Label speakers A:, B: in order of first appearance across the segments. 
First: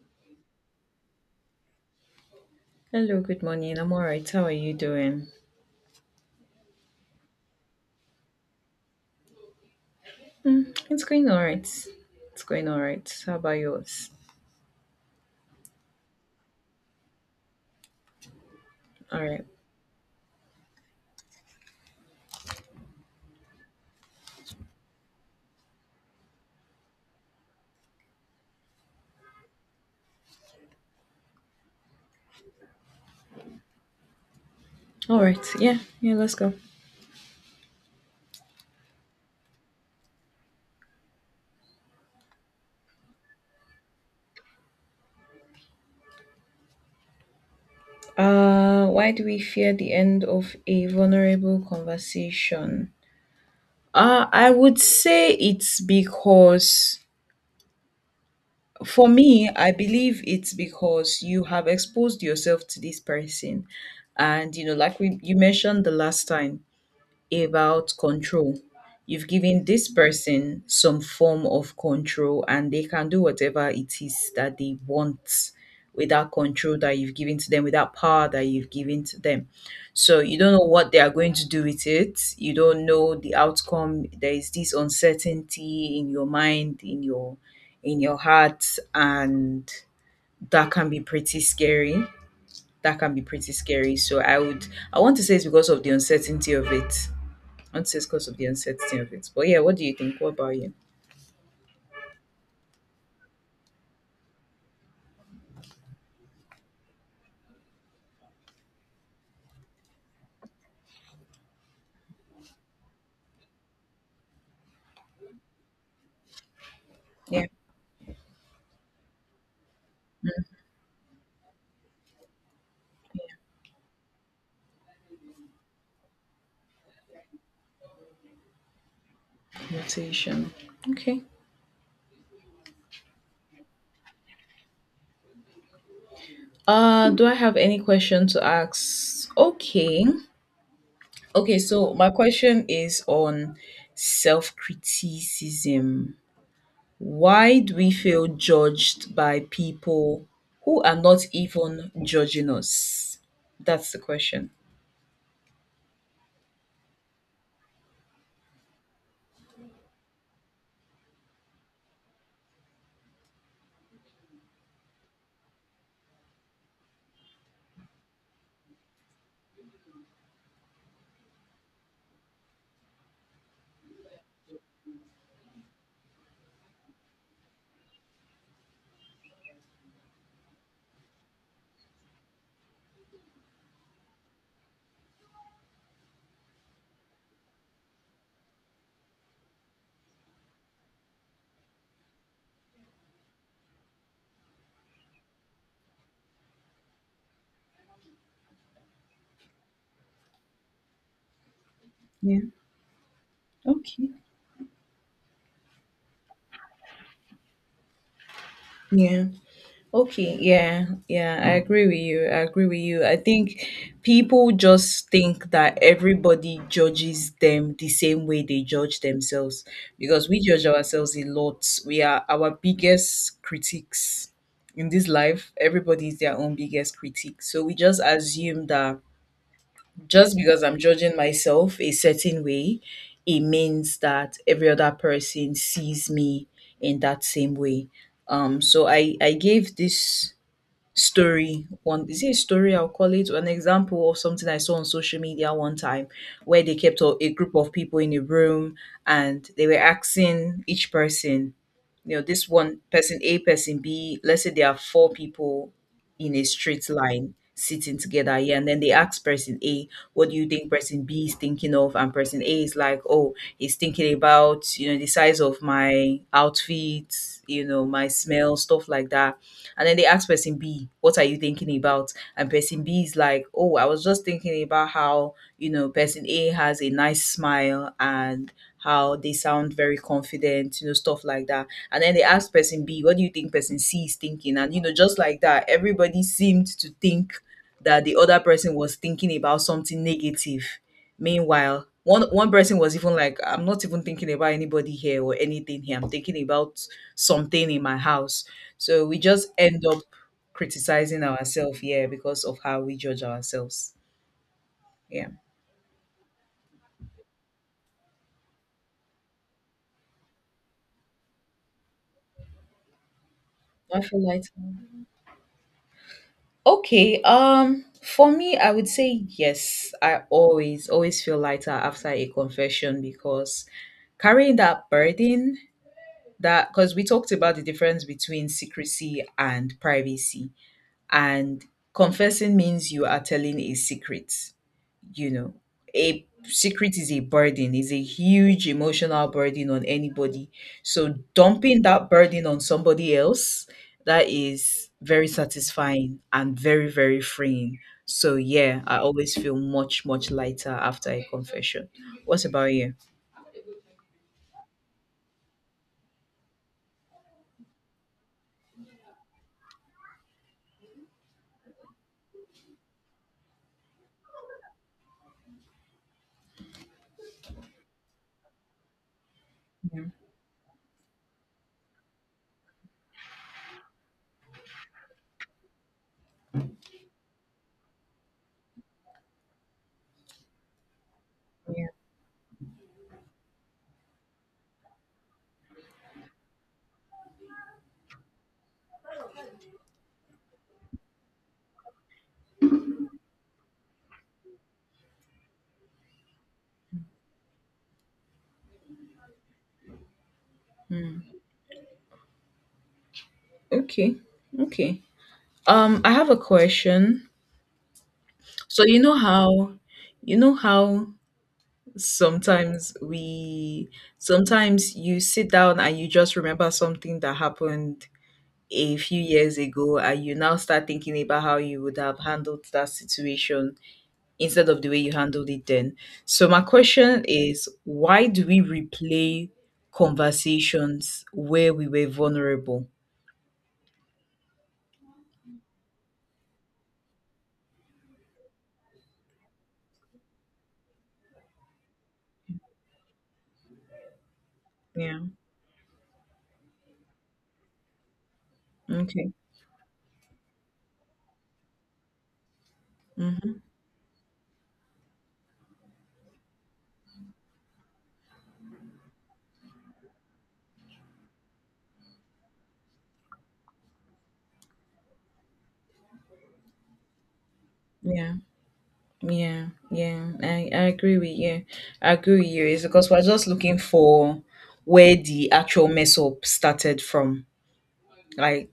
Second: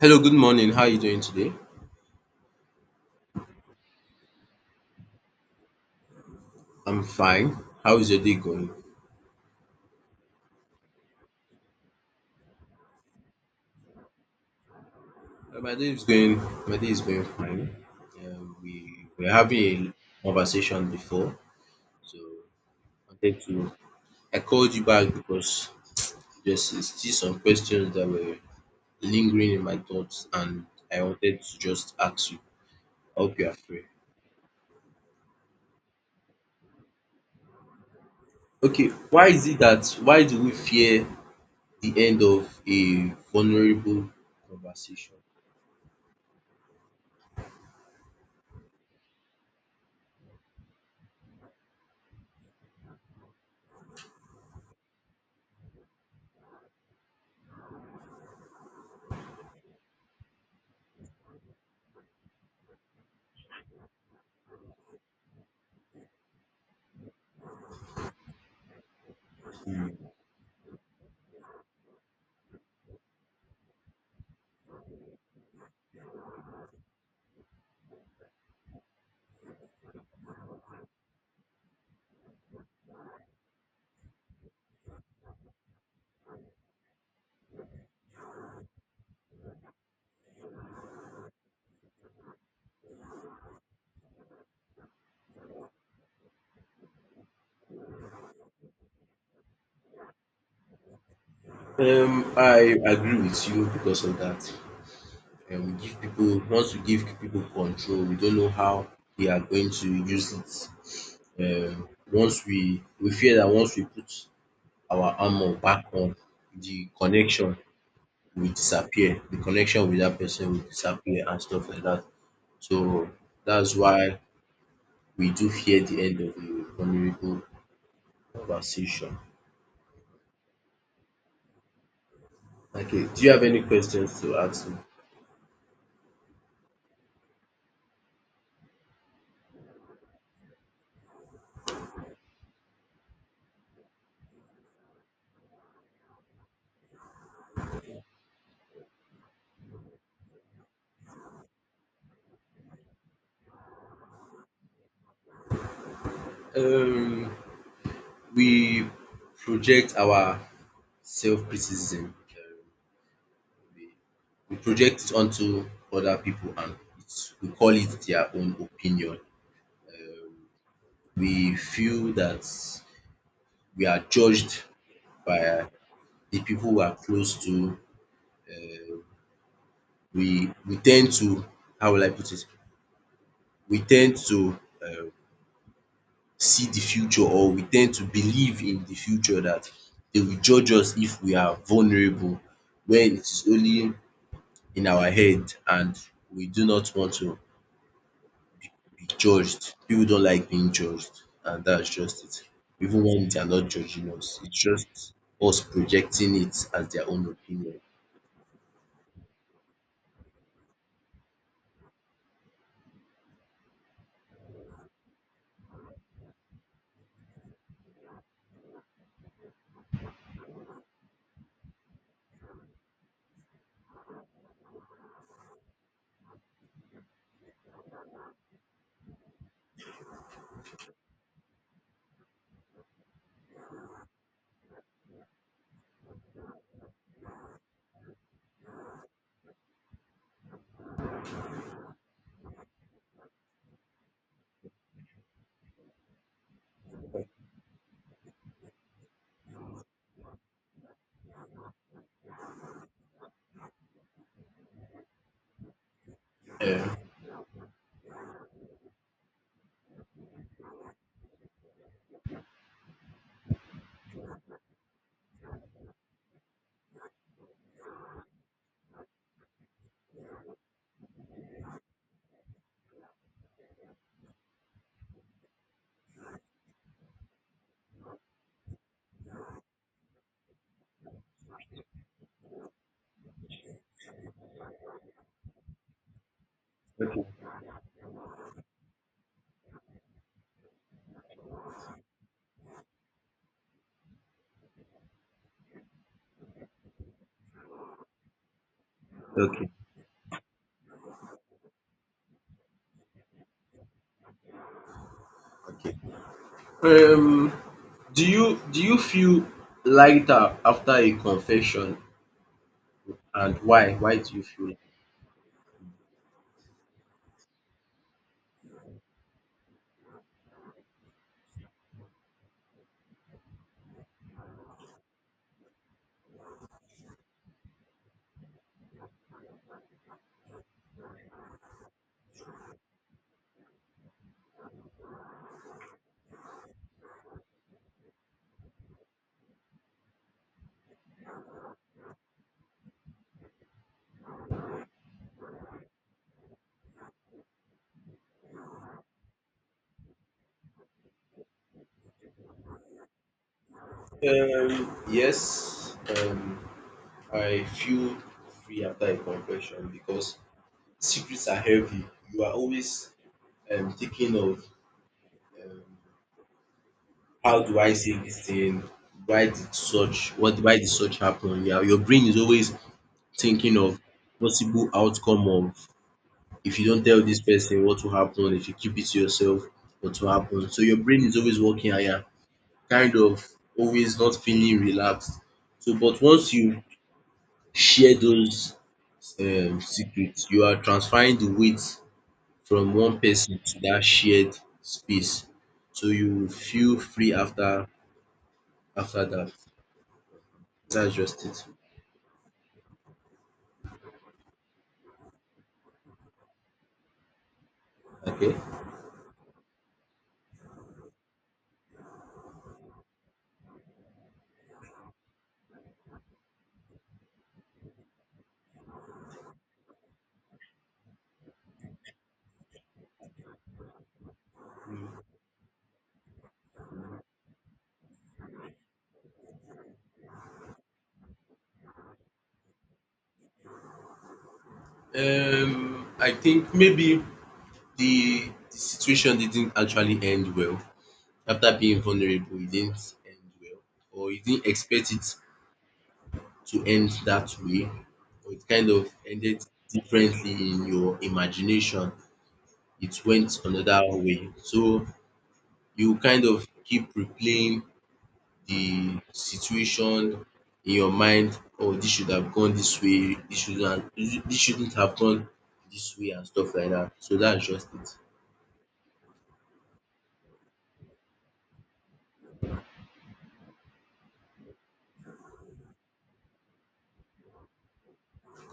A: Hello, good morning. How are you doing today?
B: Hello, good morning. I'm all right. How are you doing?
A: I'm fine. How is your day going?
B: Mm, it's going all right. It's going all right. How about yours?
A: My day is going. My day is going fine. We
B: All
A: were
B: right.
A: having a conversation before, so I wanted to. I called you back because there's still some questions that were lingering in my thoughts, and I wanted to just ask you. I hope you are free.
B: All right. Yeah. Yeah. Let's go.
A: Okay, why is it that why do we fear the end of a vulnerable conversation?
B: Why do we fear the end of a vulnerable conversation? I would say it's because, for me, I believe it's because you have exposed yourself to this person. And, you know, like you mentioned the last time, about control. You've given this
A: Hmm.
B: person some form of control and they can do whatever it is that they want with that control that you've given to them, with that power that you've given to them. So you don't know what they are going to do with it. You don't know the outcome. There is this uncertainty in your mind, in your heart, and that can be pretty scary. That can be pretty scary. So I would I want to say it's because of the uncertainty of it until because of the uncertainty of it. But yeah, what do you think? What about you?
A: I agree with you because of that. We give people once we give people control, we don't know how they are going to use it. Once we fear that once we put our armor back on, the
B: Yeah,
A: connection will disappear. The connection with that person will disappear and stuff like that. So that's why we do fear the end of the vulnerable conversation.
B: motivation. Okay.
A: Okay. Do you have any questions to ask me?
B: Do I have any question to ask? Okay. Okay, so my question is on self criticism. Why do we feel judged by people who are not even judging us? That's the question.
A: Um, we project our self-criticism, we we project it onto other people and we call it their own opinion. We feel that we are judged by the people we are close to. We tend to how will I put it? We tend to um see the future, or we tend to believe in the future that they will judge us if we are vulnerable when it is only in our head, and we do not want to be judged. People don't like being judged, and that's just
B: Yeah.
A: it. Even when they are not
B: Okay.
A: judging us, it's just us projecting it as their own opinion.
B: Yeah. Okay, yeah, yeah, I agree with you. I agree with you. I think people just think that everybody judges them the same way they judge themselves because we judge ourselves a lot. We are our biggest critics in this life. Everybody is their own biggest critic. So we just assume that just because I'm judging myself a certain way, it means that every other person sees me in that same way. So I gave this story. One, is it a story? I'll call it an example of something I saw on social media one time where they kept a group of people in a room and they were asking each person, you know, this one person, a person B, let's say there are four people in a straight
A: Yeah.
B: line sitting together. Yeah. And then they ask person A, what do you think person B is thinking of? And person A is like, oh, he's thinking about, you know, the size of my outfit, you know, my smell, stuff like that. And then they ask person B, what are you thinking about? And person B is like, oh, I was just thinking about how, you know, person A has a nice smile and how they sound very confident, you know, stuff like that. And then they ask person B, what do you think person C is thinking? And, you know, just like that, everybody seemed to
A: Okay.
B: think that the other person was thinking about something negative. Meanwhile, one person was even like, I'm not even thinking about anybody here or anything here. I'm thinking about something in my house. So we just
A: Okay,
B: end up criticizing ourselves, yeah, because of how we judge ourselves. Yeah.
A: okay. Um, do you feel lighter after a confession, and why?
B: I
A: Why
B: feel
A: do you
B: like
A: feel?
B: Okay, for me, I would say yes. I always, always feel lighter after a confession because carrying that burden, that because we talked about the difference between secrecy and privacy, and confessing means you are telling a secret. You know, a secret is a burden, is a huge emotional burden on anybody, so dumping that burden on somebody else, that is very satisfying and very very freeing. So yeah, I always feel much much lighter after a confession. What's about you?
A: Yes, I feel free after a confession because secrets are heavy. You are always thinking of um, how do I say this thing? Why did such happen? Yeah, your brain is always thinking of possible outcome of if you don't tell this person what will happen, if you keep it to yourself, what will happen. So your brain is always
B: Yeah.
A: working higher, kind of always not feeling relaxed. So but once you share those secrets, you are transferring the weight from one person to that shared space. So you will feel free after that. That's just it.
B: Okay. okay I have a question.
A: Okay.
B: So you know how sometimes we sometimes you sit down and you just remember something that happened a few years ago and you now start thinking about how you would have handled that situation instead of the way you handled it then. So my question is, why do we replay conversations where we were vulnerable?
A: I think maybe the, the situation didn't actually end well. After being vulnerable, it didn't end well, or you didn't expect
B: Yeah.
A: it to end that way, or it kind of
B: Okay.
A: ended differently in your imagination. It went
B: Hmm.
A: another way, so you kind of keep replaying the situation in your mind, "Oh, this should have gone this way, this shouldn't have gone this way," and stuff like that. So that's just it.
B: Yeah. Yeah, yeah, I agree with you. I agree with you. It's because we're just looking for where the actual mess up started from, like,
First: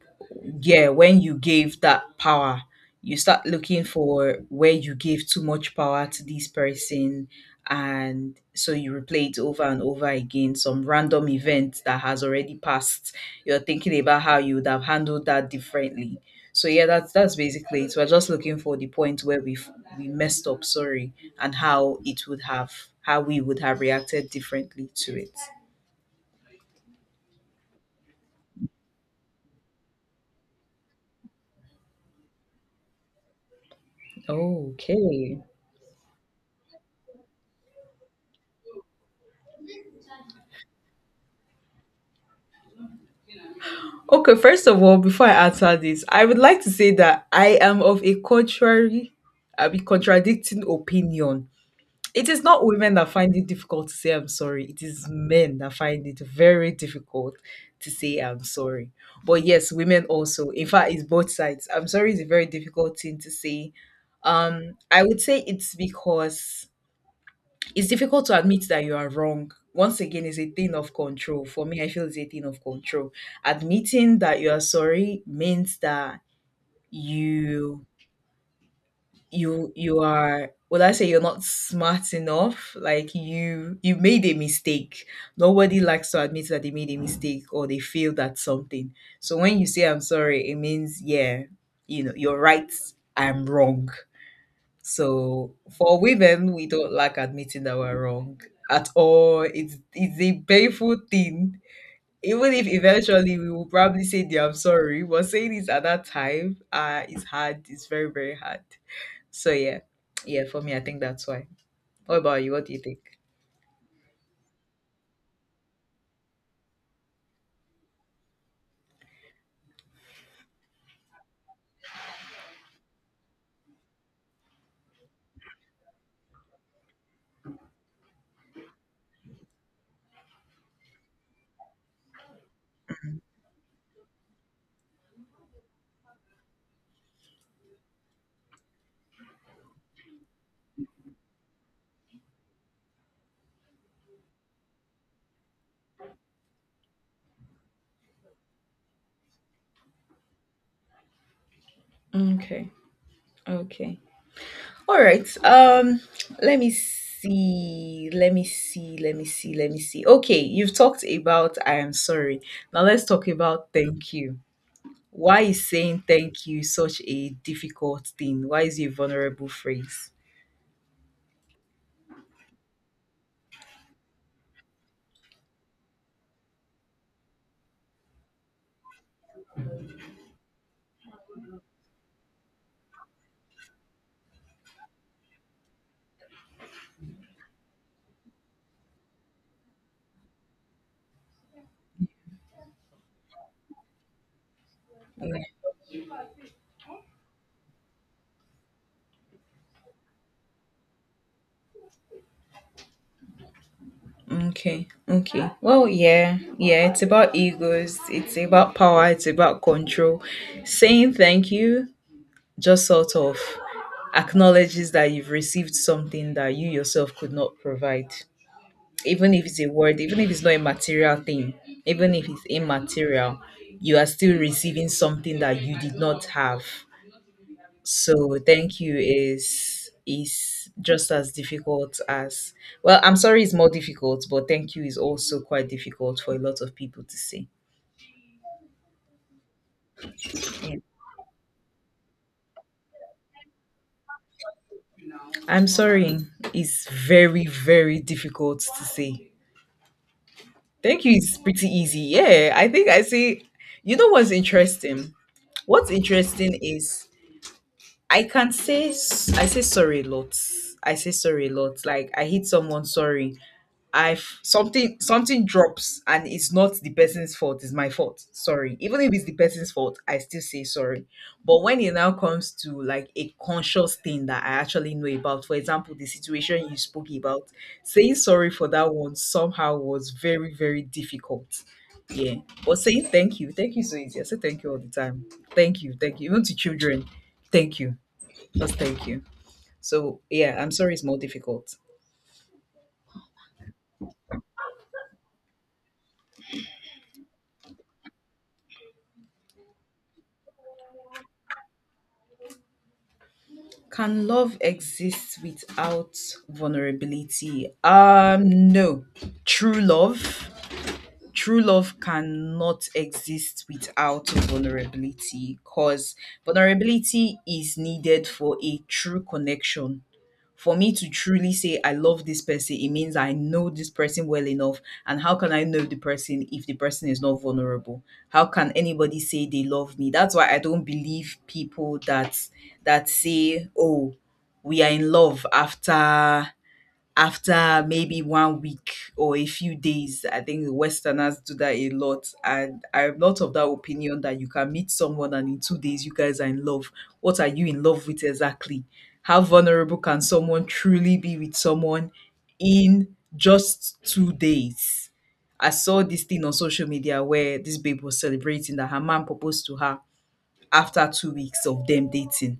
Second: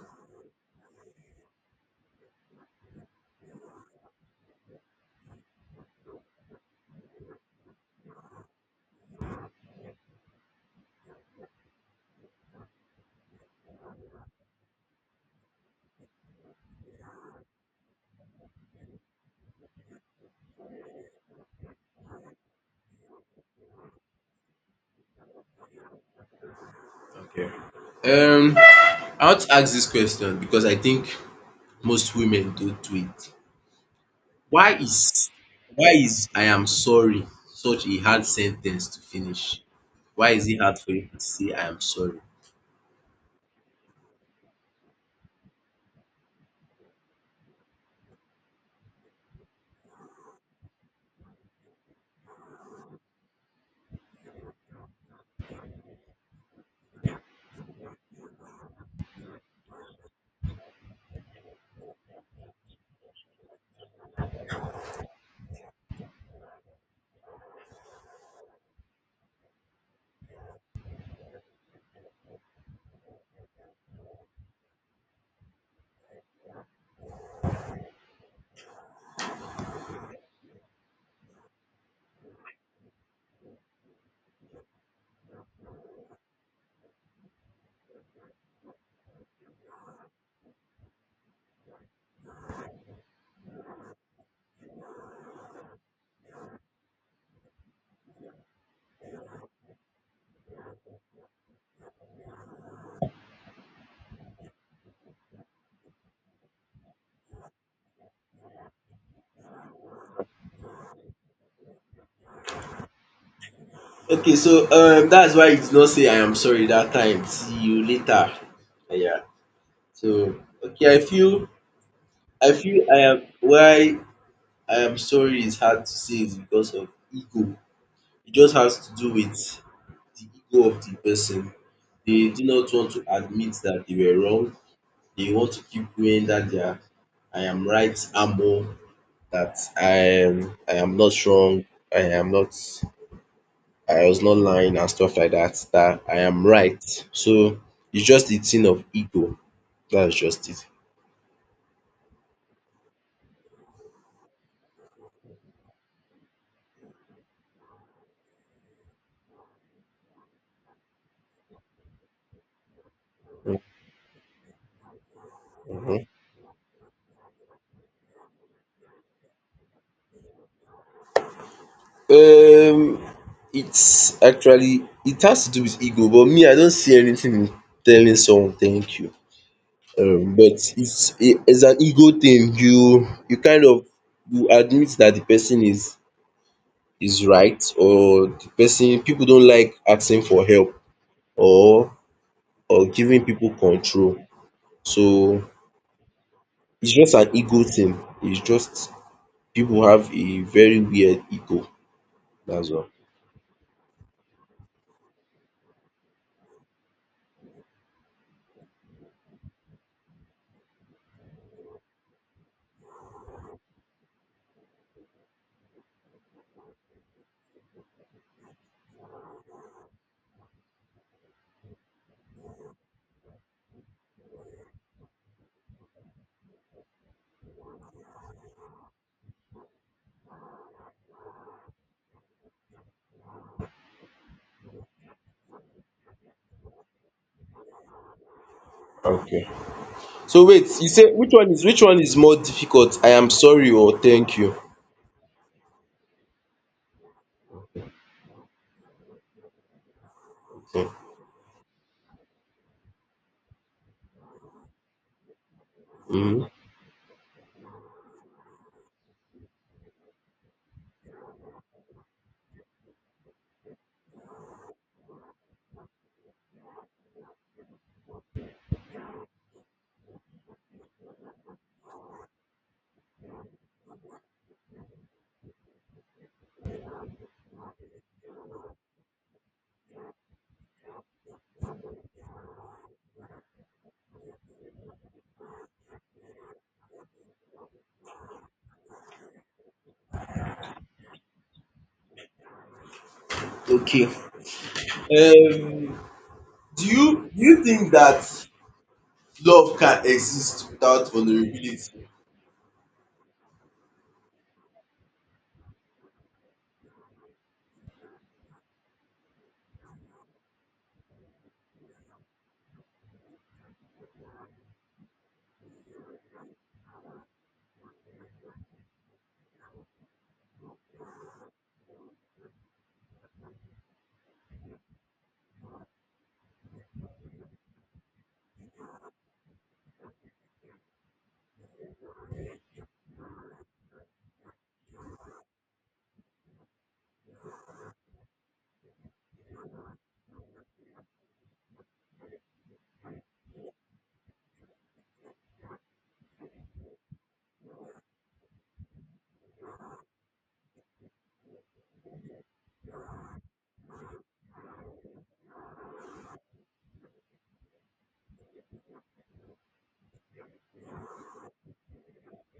B: yeah, when you gave that power, you start looking for where you gave too much power to this person, and so you replay it over and over again, some random event that has already passed. You're thinking about how you would have handled that differently. So yeah, that's basically it. So, we're just looking for the point where we messed up, sorry, and how it would have, how we would have reacted differently to it.
A: Okay. um I want to ask this question because I think most women don do it. Why is
B: Okay.
A: why is "I am sorry" such a hard sentence to finish? Why is it hard for you to say "I am sorry"?
B: Okay, first of all, before I answer this, I would like to say that I am of a contrary, I mean, contradicting opinion. It is not women that find it difficult to say I'm sorry. It is men that find it very difficult to say I'm sorry. But yes, women also. In fact, it's both sides. I'm sorry is a very difficult thing to say. I would say it's because it's difficult to admit that you are wrong. Once again, it's a thing of control. For me, I feel it's a thing of control. Admitting that you are sorry means that you you are, would I say you're not smart enough? Like you made a mistake. Nobody likes to admit that they made a mistake or they failed at something. So when you say I'm sorry, it means yeah, you know, you're right, I'm wrong. So for women, we don't like admitting that we're wrong at all. It's a painful thing. Even if eventually we will probably say, "Dear, I'm sorry," but saying it at that time, it's hard. It's very very hard. So yeah, yeah. For me, I think that's why. What about you? What do you think?
A: Okay, so that's why you did not say "I am sorry" that time. See you later. Yeah. So okay, I feel "I am sorry" is hard to say is because of ego. It just has to do with the ego of the person. They do not want to admit that they were wrong. They want to keep doing that they are I am right ammo, that I am not wrong. I am not I was not lying and stuff like that. That I am right. So it's just the thing of ego. That's just it.
B: Okay. Okay. All right. Let me see. Let me see. Let me see. Let me see. Okay, you've talked about I am sorry. Now let's talk about thank you. Why is
A: Mhm.
B: saying thank you such a difficult thing? Why is it a vulnerable phrase?
A: Um, it's actually it has to do with ego, but me, I don't see anything in telling someone thank you. But it's an ego thing. You kind of you admit that the person is right, or the person people don't like asking for help, or giving people control.
B: Yeah.
A: So it's just an ego thing. It's just people have a very weird ego. That's all.
B: Okay. Okay. Well, yeah. Yeah. It's about egos. It's about power. It's about control. Saying thank you just sort of acknowledges that you've received something that you yourself could not provide. Even if it's a word, even if it's not a material thing, even if it's immaterial, you are still receiving something that you did not have. So thank you is just as difficult as, well, I'm sorry it's more difficult, but thank you is also quite difficult for a lot of people to say.
A: Okay. So wait,
B: Yeah.
A: you say which one is more difficult? I am sorry or thank you?
B: I'm sorry is very, very difficult to say.
A: Okay.
B: Thank you is pretty easy. Yeah, I think I say, you know what's interesting? What's
A: Mhm.
B: interesting is I can say I say sorry a lot. I say sorry a lot. Like I hit someone, sorry, something drops and it's not the person's fault, it's my fault. Sorry. Even if it's the person's fault, I still say sorry. But when it now comes to like a conscious thing that I actually know about, for example, the situation you spoke about, saying sorry for that one somehow was very, very difficult. Yeah. But saying thank you so easy. I say thank you all the time. Thank you, thank you. Even to children, thank you. Just thank you. So yeah, I'm sorry it's more difficult.
A: Okay. Um, do you think that love can exist without vulnerability?
B: Can love exist without vulnerability? No. True love, cannot exist without vulnerability because vulnerability is needed for a true connection. For me to truly say I love this person, it means I know this person well enough. And how can I know the person if the person is not vulnerable? How can anybody say they love me? That's why I don't believe people that say, "Oh, we are in love after maybe one week or a few days." I think Westerners do that a lot. And I'm not of that opinion that you can meet someone and in two days you guys are in love. What are you in love with exactly? How vulnerable can someone truly be with someone in just two days? I saw this thing on social media where this babe was celebrating that her man proposed to her after two weeks of them dating,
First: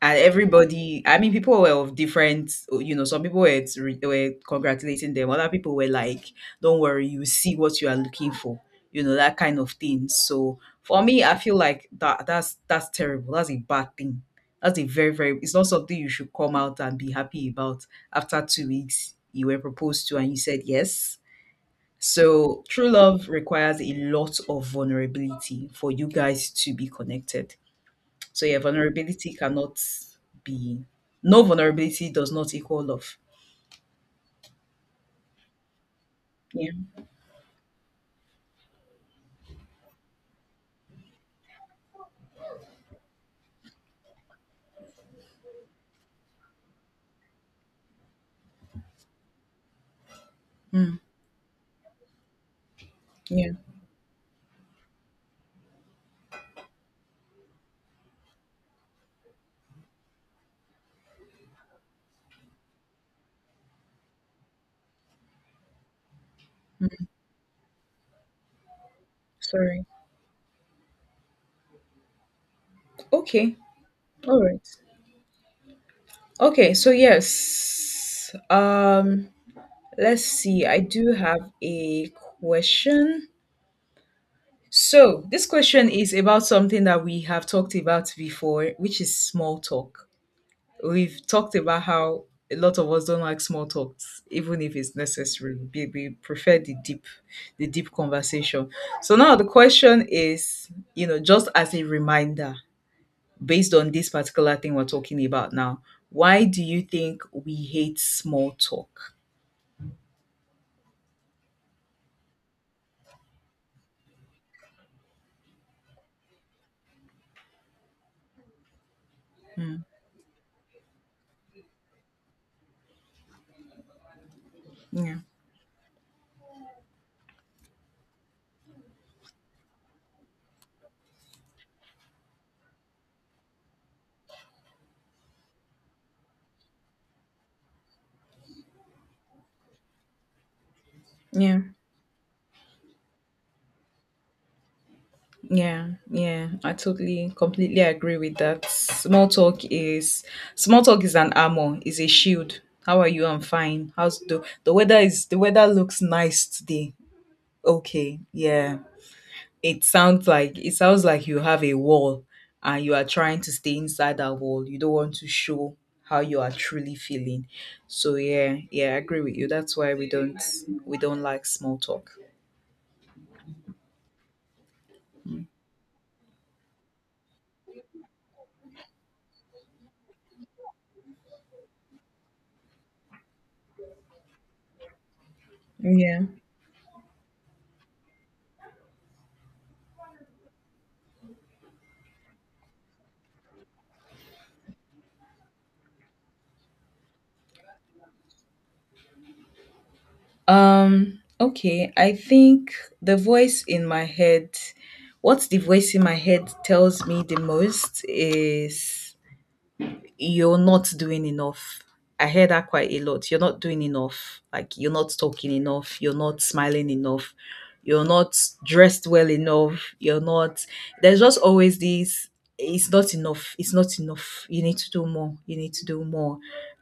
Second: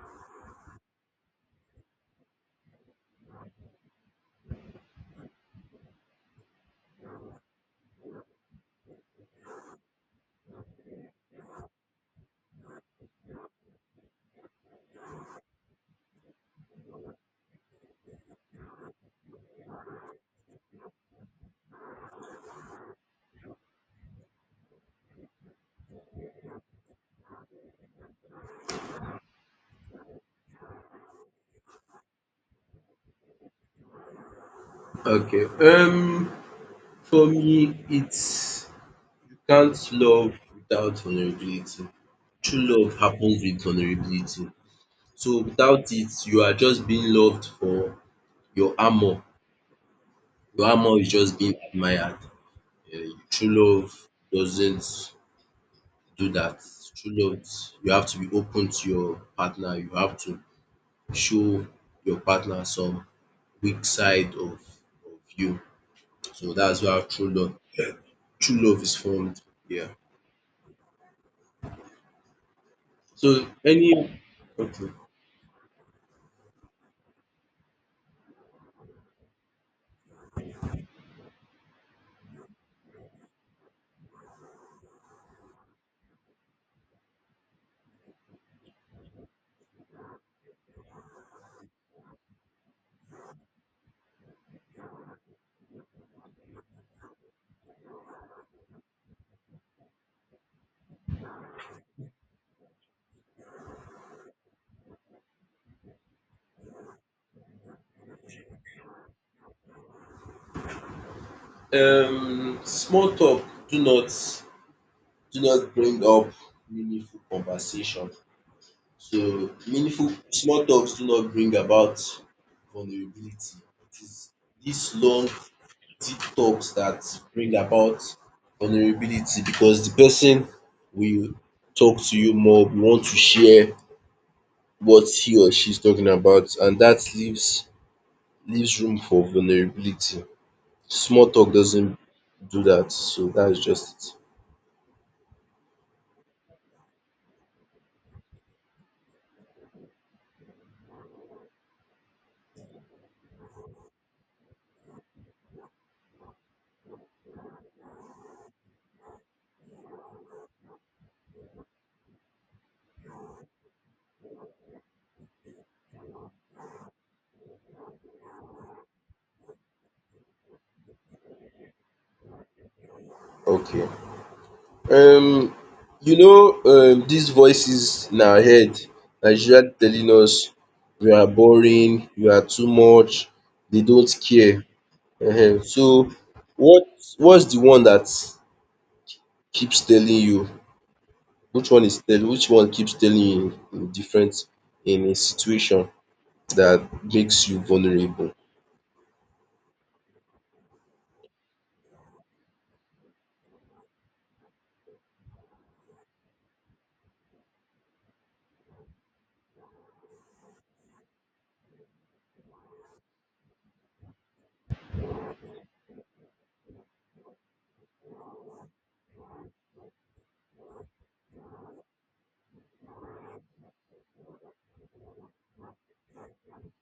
B: and everybody, I mean, people were of different, you know, some people were, were congratulating them, other people were like, don't worry, you see what you are looking for, you know, that kind of thing. So for me, I feel like that's terrible, that's a bad thing, that's a very very, it's not something you should come out and be happy about. After two weeks you were proposed to and you said yes. So true love requires a lot of vulnerability for you guys to be connected. So yeah, vulnerability cannot be, no, vulnerability does not equal love.
A: Okay.
B: Yeah.
A: For me, it's you can't love without vulnerability. True love happens with vulnerability. So without it, you are just being loved for your armor. Your
B: Mm,
A: armor is just being admired.
B: yeah.
A: True love doesn't do that. True love, you have to be open to your partner. You have to show your partner some weak side of, you. So that's where true love, yeah, true love is formed.
B: Sorry.
A: Yeah. So
B: Okay.
A: any
B: All right.
A: Okay.
B: Okay, so yes. Let's see. I do have a question. So, this question is about something that we have talked about before, which is small talk. We've talked about how a lot of us don't like small talks, even if it's necessary. We prefer the deep conversation. So now the question is, just as a reminder, based on this particular thing we're talking about now, why do you think we hate small talk?
A: Small talk. Do not do not bring up meaningful conversation. So
B: Mm,
A: meaningful small talks do not bring about vulnerability. It is this
B: yeah.
A: long deep talks that bring about vulnerability because the person will talk to you more, will want to share what he or she is talking about, and that leaves room for vulnerability. Small talk
B: Yeah.
A: doesn't do that, so that's just
B: Yeah, yeah, I totally, completely agree with that. Small talk is an armor, is a shield. How are you? I'm fine. How's the weather? Is the weather looks nice today? Okay, yeah. It sounds like you have a wall, and you are trying to stay inside that wall. You don't want to show how you are truly feeling. So yeah, yeah, I agree with you. That's why we don't like small talk.
A: it. Okay. Um, these voices in our head are usually telling us you are boring, you are too much, they don't care. Ehen, so
B: Yeah.
A: what what's the one that keeps telling you? Which one keeps telling you in a situation that makes you vulnerable?
B: Okay, I think the voice in my head, what the voice in my head tells me the most is you're not doing enough. I hear that quite a lot. You're not doing enough. Like you're not talking enough. You're not smiling enough. You're not dressed well enough. You're not. There's just always this. It's not enough. It's not enough. You need to do more. You need to do more,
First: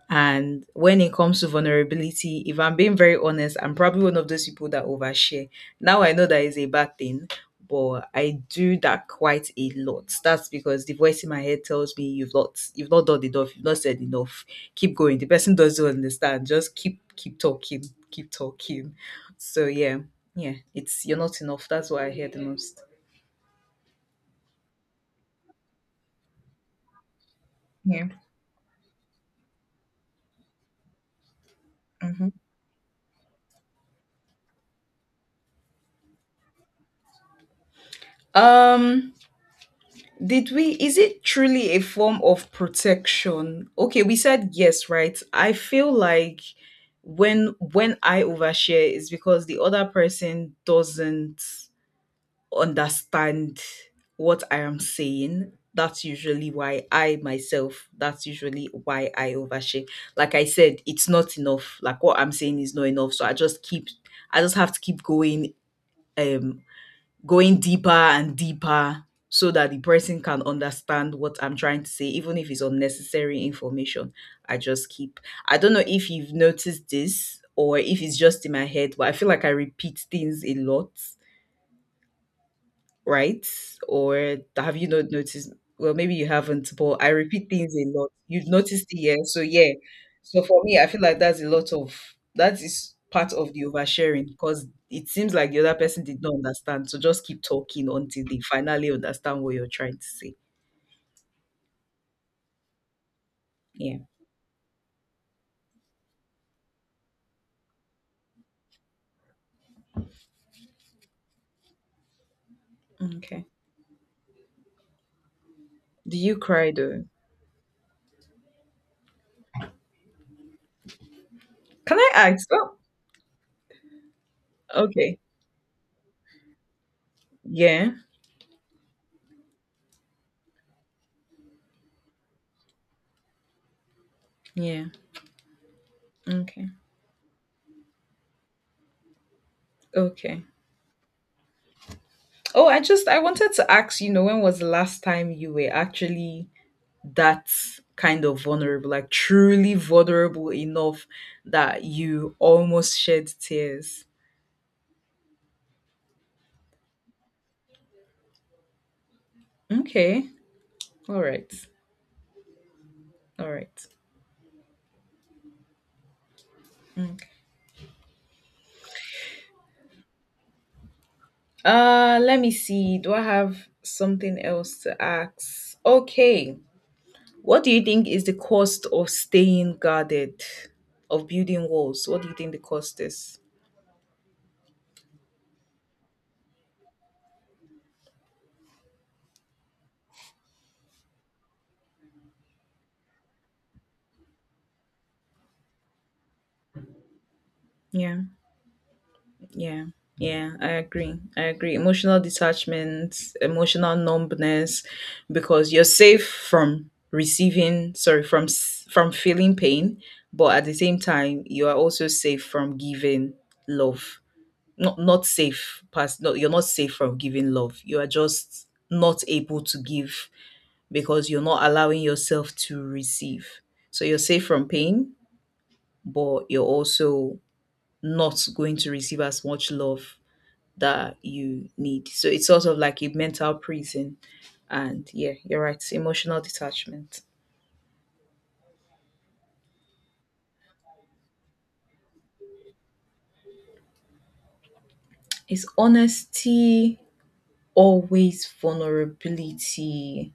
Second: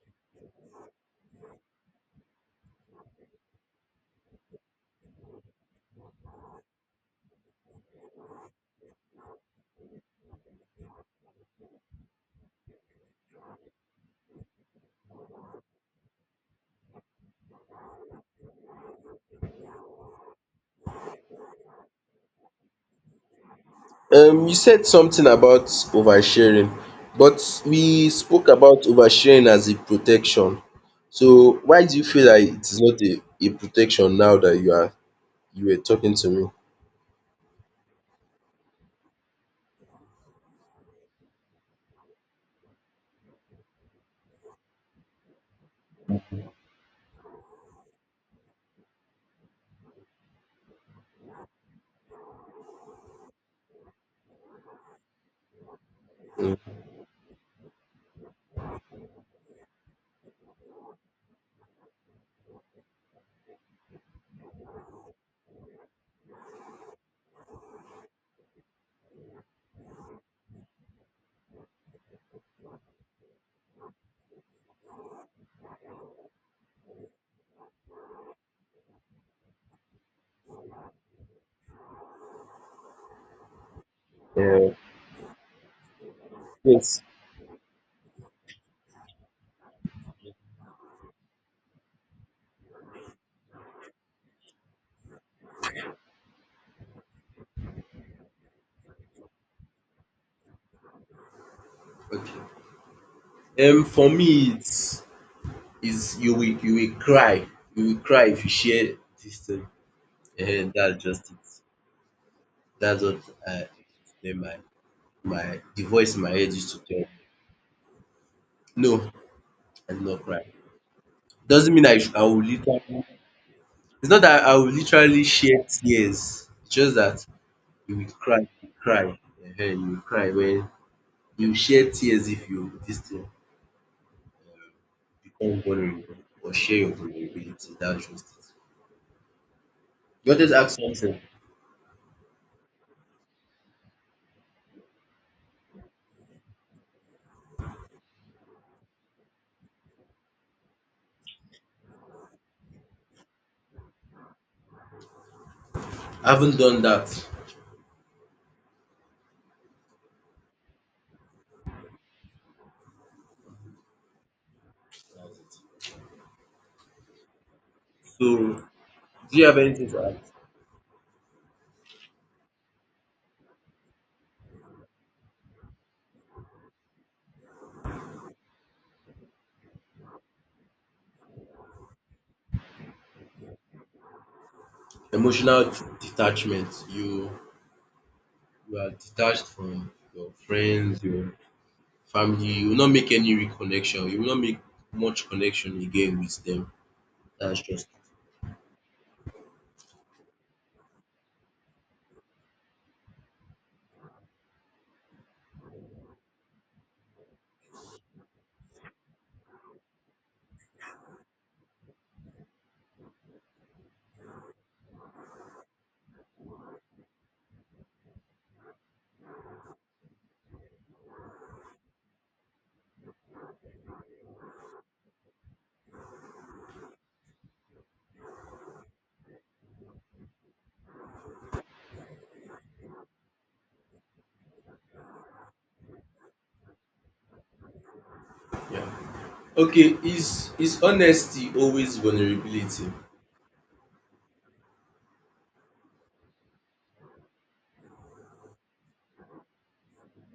B: and when it comes to vulnerability, if I'm being very honest, I'm probably one of those people that overshare. Now I know that is a bad thing, but I do that quite a lot. That's because the voice in my head tells me you've not done enough, you've not said enough. Keep going. The person doesn't understand. Just keep talking, keep talking. So yeah, yeah, it's you're not enough. That's what I hear the most.
A: You said something about oversharing, but
B: Yeah.
A: we spoke about oversharing as a protection. So why do you feel
B: Hmm.
A: like it is not a protection now that you were talking to me?
B: Um. Did we? Is it truly a form of protection? Okay, we said yes, right? I feel like when I overshare is because the other person doesn't understand what I am saying. That's usually why I overshare. Like I said, it's not enough. Like what I'm saying is not enough. So I just have to keep going um going deeper and deeper so that the person can understand what I'm trying to say, even if it's unnecessary information. I just keep. I don't know if you've noticed this or if it's just in my head, but I feel like I repeat things a lot, right? Or
A: Um
B: have you not noticed? Well, maybe you haven't,
A: yes.
B: but I repeat things a lot. You've noticed it, yeah. So yeah. So for me, I feel like that is part of the oversharing because it seems like the other person did not understand. So just keep talking until they finally understand what you're trying to say.
A: Okay.
B: Yeah.
A: For me it's Is you will cry. You will cry if you share this thing. That's just it. That's what
B: Okay.
A: I my my the voice
B: Do
A: in my
B: you
A: head
B: cry
A: used to tell
B: though?
A: me. No, I did not cry. Doesn't mean I
B: Can I
A: should. I will
B: ask? Oh,
A: literally It's not that I will
B: okay.
A: literally share tears. It's just that
B: Yeah.
A: you will cry you will cry you will cry when you share tears, if you this thing
B: Yeah.
A: become vulnerable or
B: Okay.
A: share your vulnerability. That's just it. You
B: Okay.
A: wanted ask something?
B: Oh, I wanted to ask, when was the last time you were actually that kind of vulnerable, like truly vulnerable enough that you almost shed tears.
A: I haven't done that. That's
B: Okay. All right. All right.
A: it.
B: Mm.
A: So do you have anything to add?
B: Let me see. Do I have something else to ask? Okay. What do you think is the cost of staying guarded? Of building walls? What do you think the cost is?
A: Emotional detachment. You are detached from your friends, your family. You will not make any reconnection. You will not make much connection again with them. That's just
B: Yeah. Yeah, yeah, I agree. I agree. Emotional detachment, emotional numbness, because you're safe from receiving, sorry, from feeling pain, but at the same time, you are also safe from giving love. Not safe past. No, you're not safe from giving love. You are just not able to give because you're not allowing yourself to receive. So you're safe from pain, but you're also not going to receive as much love that you need. So it's sort of like a mental prison. And yeah, you're right. Emotional detachment.
A: yeah. Okay, is honesty always vulnerability?
B: Is honesty always vulnerability?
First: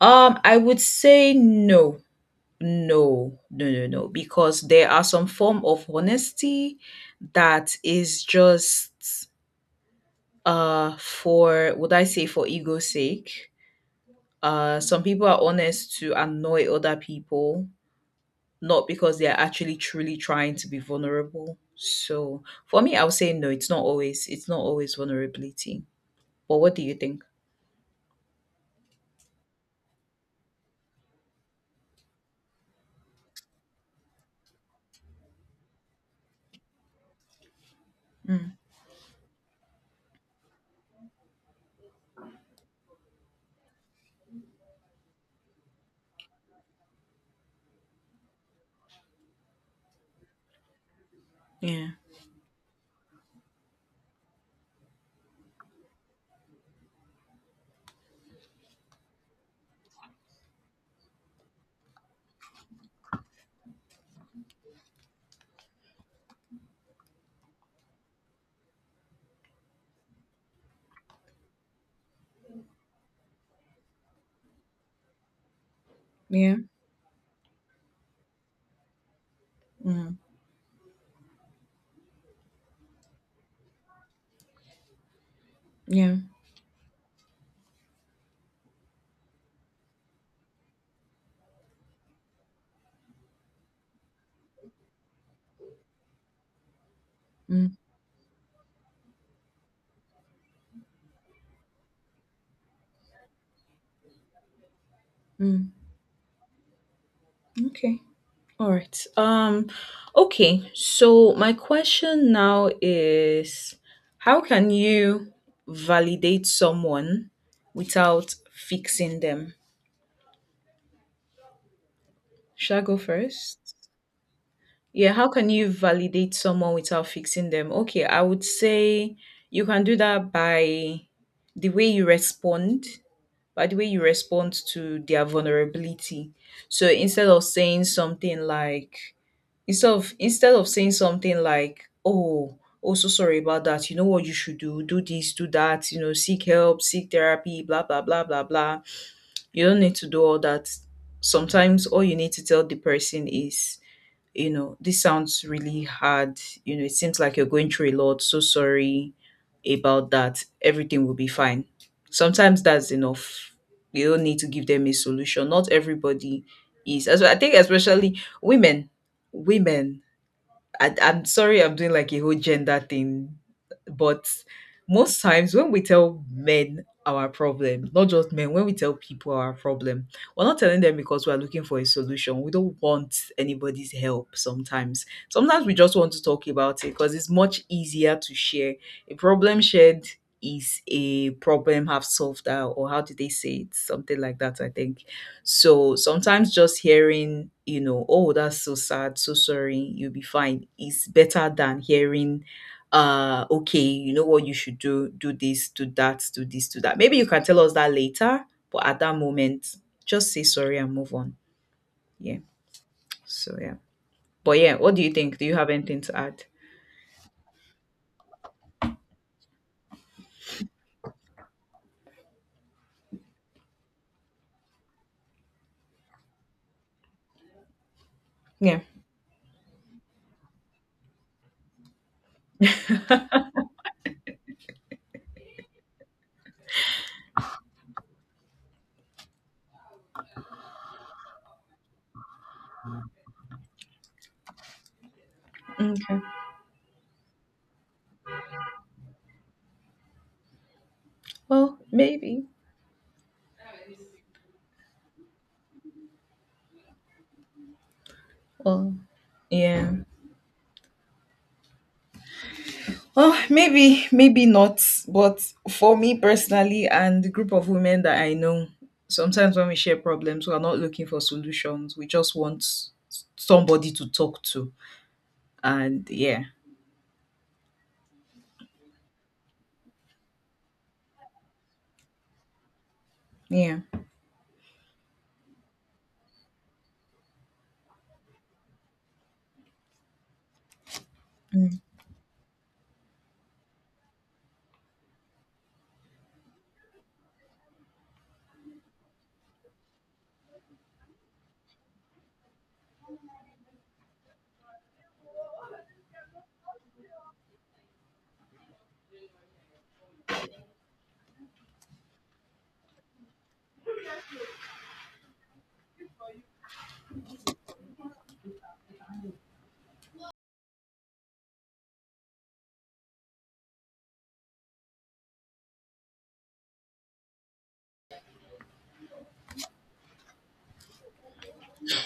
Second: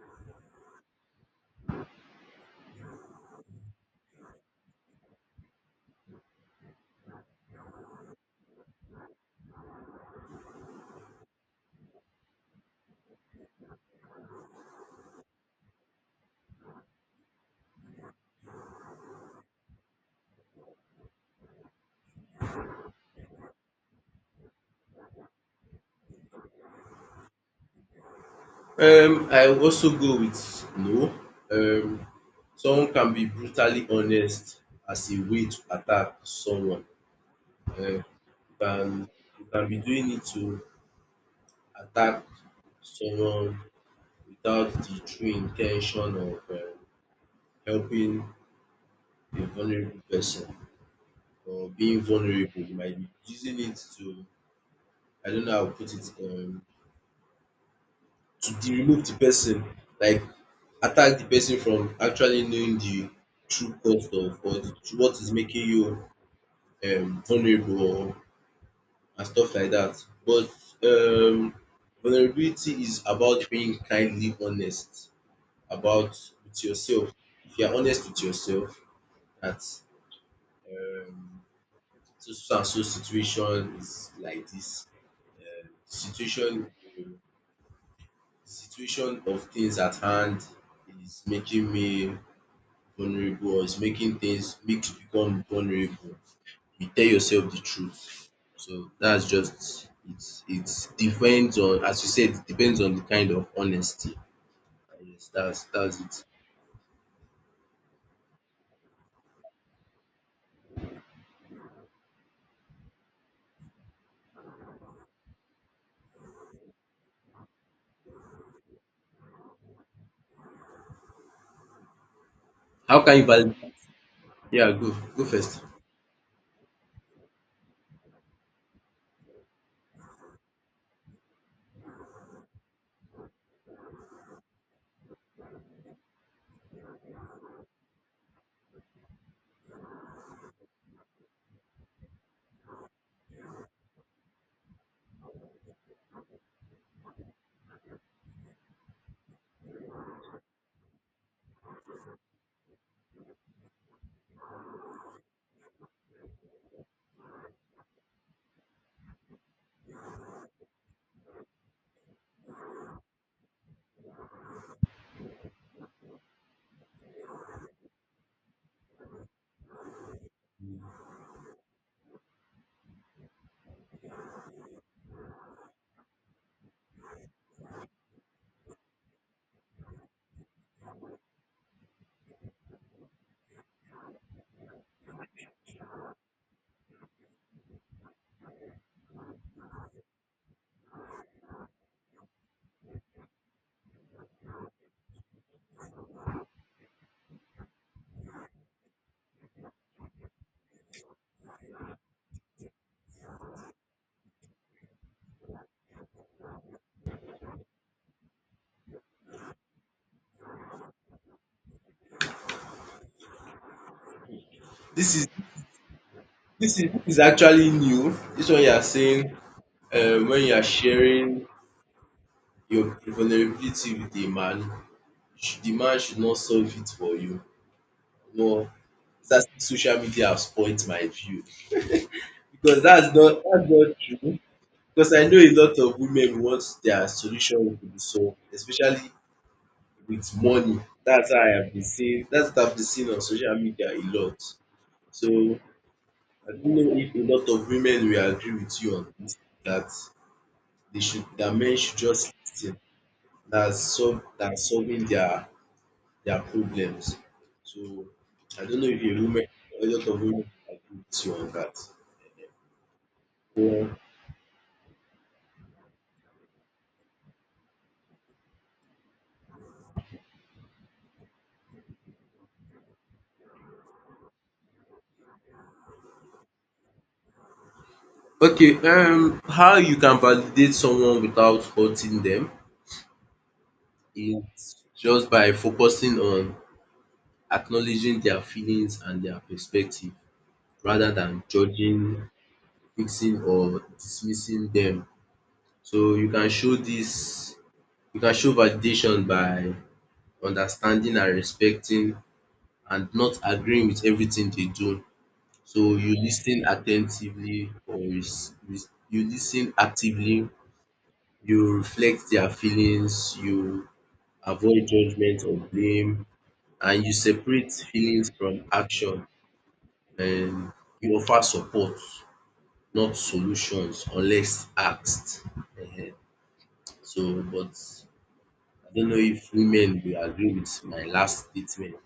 B: I would say no. No, no, no, no, because there are some form of honesty that is just for, would I say, for ego's sake. Some people are honest to annoy other people, not because they are actually truly trying to be vulnerable. So for me, I would say no. It's not always. It's not always vulnerability. But what do you think?
A: I will also go with no. Um, someone can be brutally honest as a way to attack someone. Um, you
B: Mm,
A: can you can be doing it to attack someone without the true intention of helping a vulnerable person or
B: yeah.
A: being vulnerable. You might be using it to, I don't know how to put it, to de remove the person, like attack the person from actually knowing the true cost of, or the what is making you vulnerable, or and stuff like that. But um vulnerability is about being kindly honest about
B: Yeah.
A: with yourself. If you are honest with yourself, that.
B: Mm,
A: um, so so and so situation is like this, um
B: yeah.
A: situation um situation of things at hand is making me vulnerable, or is making things make you become vulnerable, you tell yourself the
B: Mm,
A: truth. So that's just it, it depends on, as you said, it depends on the kind of honesty, and yes, that's
B: mm.
A: that's it.
B: Okay. All right. Okay. So my question now is, how can you validate someone without fixing them? Shall I go
A: How can you valid
B: first?
A: Yeah, go
B: Yeah,
A: go
B: how can
A: first.
B: you validate someone without fixing them? Okay, I would say you can do that by the way you respond, by the way you respond to their vulnerability. So instead of saying something like instead of saying something like, "Oh, oh, so sorry about that. You know what you should do? Do this, do that. You know, seek help, seek therapy, blah blah blah blah blah." You don't need to do all that. Sometimes all you need to tell the person is, you know, this sounds really hard. You know, it seems like you're going through a lot. So sorry about that. Everything will be fine. Sometimes that's enough. You don't need to give them a solution. Not everybody is. As I think, especially women, women I'm sorry, I'm doing like a whole gender thing, but most times when we tell men our problem, not just men, when we tell people our problem, we're not telling them because we're looking for a solution. We don't want anybody's help sometimes. Sometimes we just want to talk about it because it's much easier to share. A problem shared is a problem half solved out, or how do they say it? Something like that, I think. So sometimes just hearing, you know, "Oh, that's so sad, so sorry, you'll be fine," is better than hearing, "Okay, you know what you should do, do this, do that, do this, do that." Maybe you can tell us that later, but at that moment, just say sorry and move on. Yeah. So yeah. But yeah, what do you
A: this is
B: think? Do you have anything to add?
A: this is this is actually new, this one you are saying. When you are sharing your vulnerability with a man, the man should not solve it for you. Omo,
B: Yeah.
A: that's social media has spoilt my view because that's not true, because I know a lot of women want their solution to be solved, especially with money. That's what I've been seeing on social media a lot. So
B: Okay.
A: I don't know if a lot of women will agree with you on dis, that That men
B: Well,
A: should just
B: maybe.
A: listen. That's So that's solving their problems. So I don't know
B: Well,
A: if a woman a
B: yeah.
A: lot of women agree with you on that.
B: Oh,
A: Yeah.
B: maybe, maybe not. But for me personally and the group of women that I know, sometimes when we share problems, we are not looking for solutions. We just want somebody to talk to. And yeah,
A: Okay, how you can validate someone without hurting them
B: yeah.
A: is just by focusing on acknowledging their feelings and their perspective rather than
B: Mm.
A: judging, fixing or dismissing them. So you can show validation by understanding and respecting, and not agreeing with everything they do. So you listen attentively, or res- res- you s- you listen actively, you reflect their feelings, you avoid judgment or blame, and you separate feelings from action, and you offer support, not solutions unless asked. Ehen. So but I don't know if women will agree with my last statement,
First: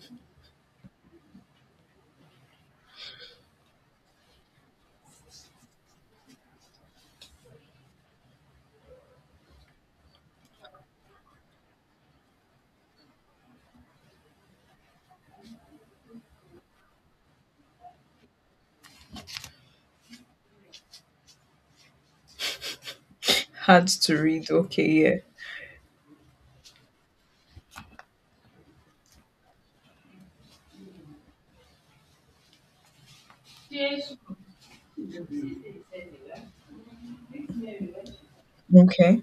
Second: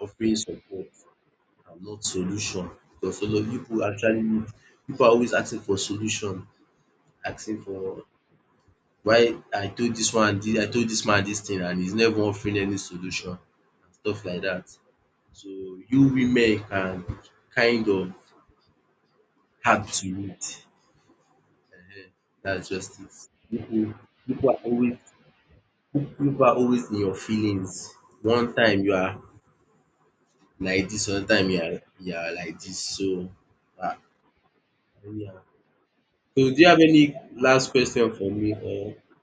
A: offering support and not solution, because a lot of people actually need pipu are always asking for solution, asking for why I told this one this, I told this man this thing and he's never offering any solution and stuff like that. So you women can kind of hard to read. um Dats just it.
B: Hard
A: People,
B: to
A: people
B: read.
A: are
B: Okay,
A: always
B: yeah.
A: people are always in your feelings. One time you are like this, another time you are like this. So ah, anyhow. So, do you have any last question for me or?
B: Okay.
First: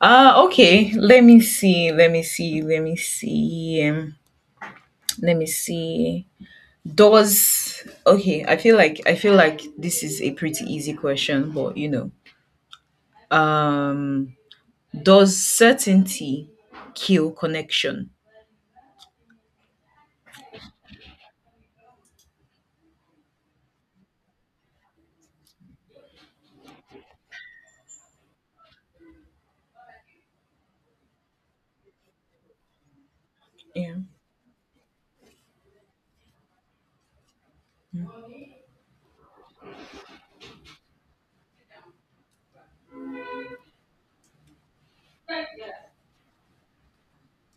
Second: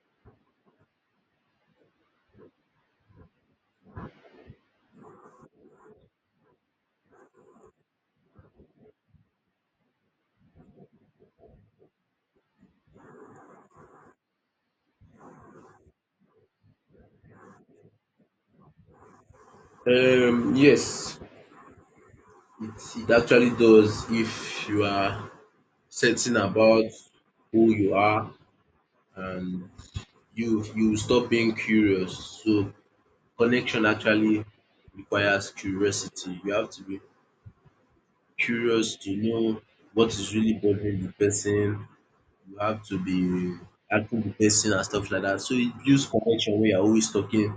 B: Okay. Let me see. Let me see. Let me see. Let me see. Does Okay, I feel like this is a pretty easy question, but you know. Um Does certainty kill connection?
A: Yes, it actually does if you are certain about who you are, and you stop being curious. So connection
B: Yeah.
A: actually requires curiosity. You have to be curious to know what is really bothering the person. You have to be helping the person and stuff like that. So it builds connection when you're always talking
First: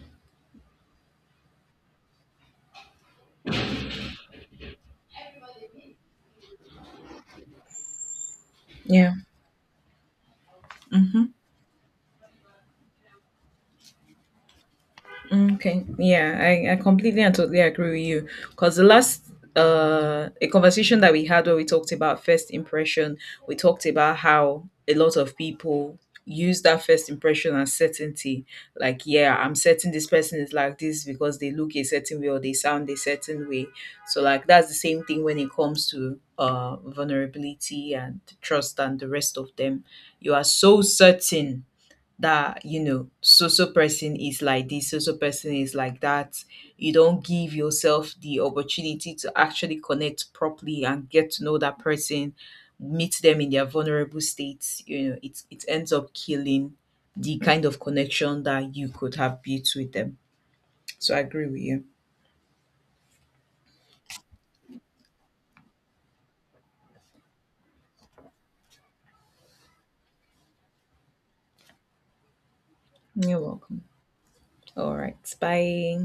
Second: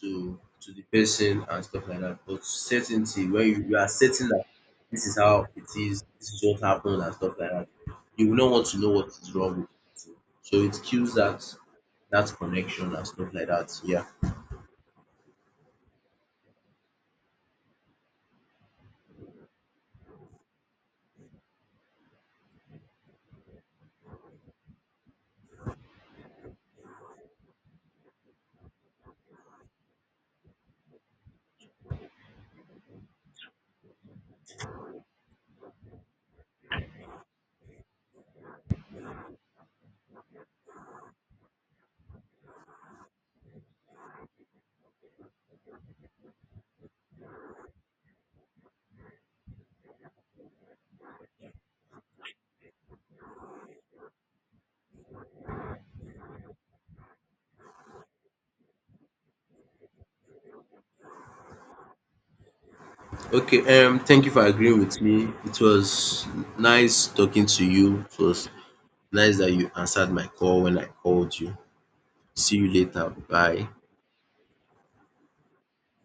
A: to the person and stuff like that. But certainty, when you are certain that this is how it is, this is what happened and stuff like that, you will not want to know what
B: Yeah.
A: is wrong. So it kills
B: Hmm.
A: that connection and stuff like that. Yeah.
B: Okay. Yeah, I completely and totally agree with you. Because the last a conversation that we had where we talked about first impression, we talked about how a lot of people use that first impression as certainty. Like, yeah, I'm certain this person is like this because they look a certain way or they sound a certain way. So like that's the same thing when it comes to vulnerability and trust and the rest of them. You are so certain that you know so so person is like this, so so person is like that, you don't give yourself the opportunity to actually connect properly and get to know that person, meet them in their vulnerable states, it ends up killing the kind of connection that you could have built with them. So I agree with you.
A: Okay. Thank you for agreeing with me. It was nice talking to you. It was nice that you answered my call when I called you. See you later.
B: You're
A: Bye.
B: welcome. All right, bye.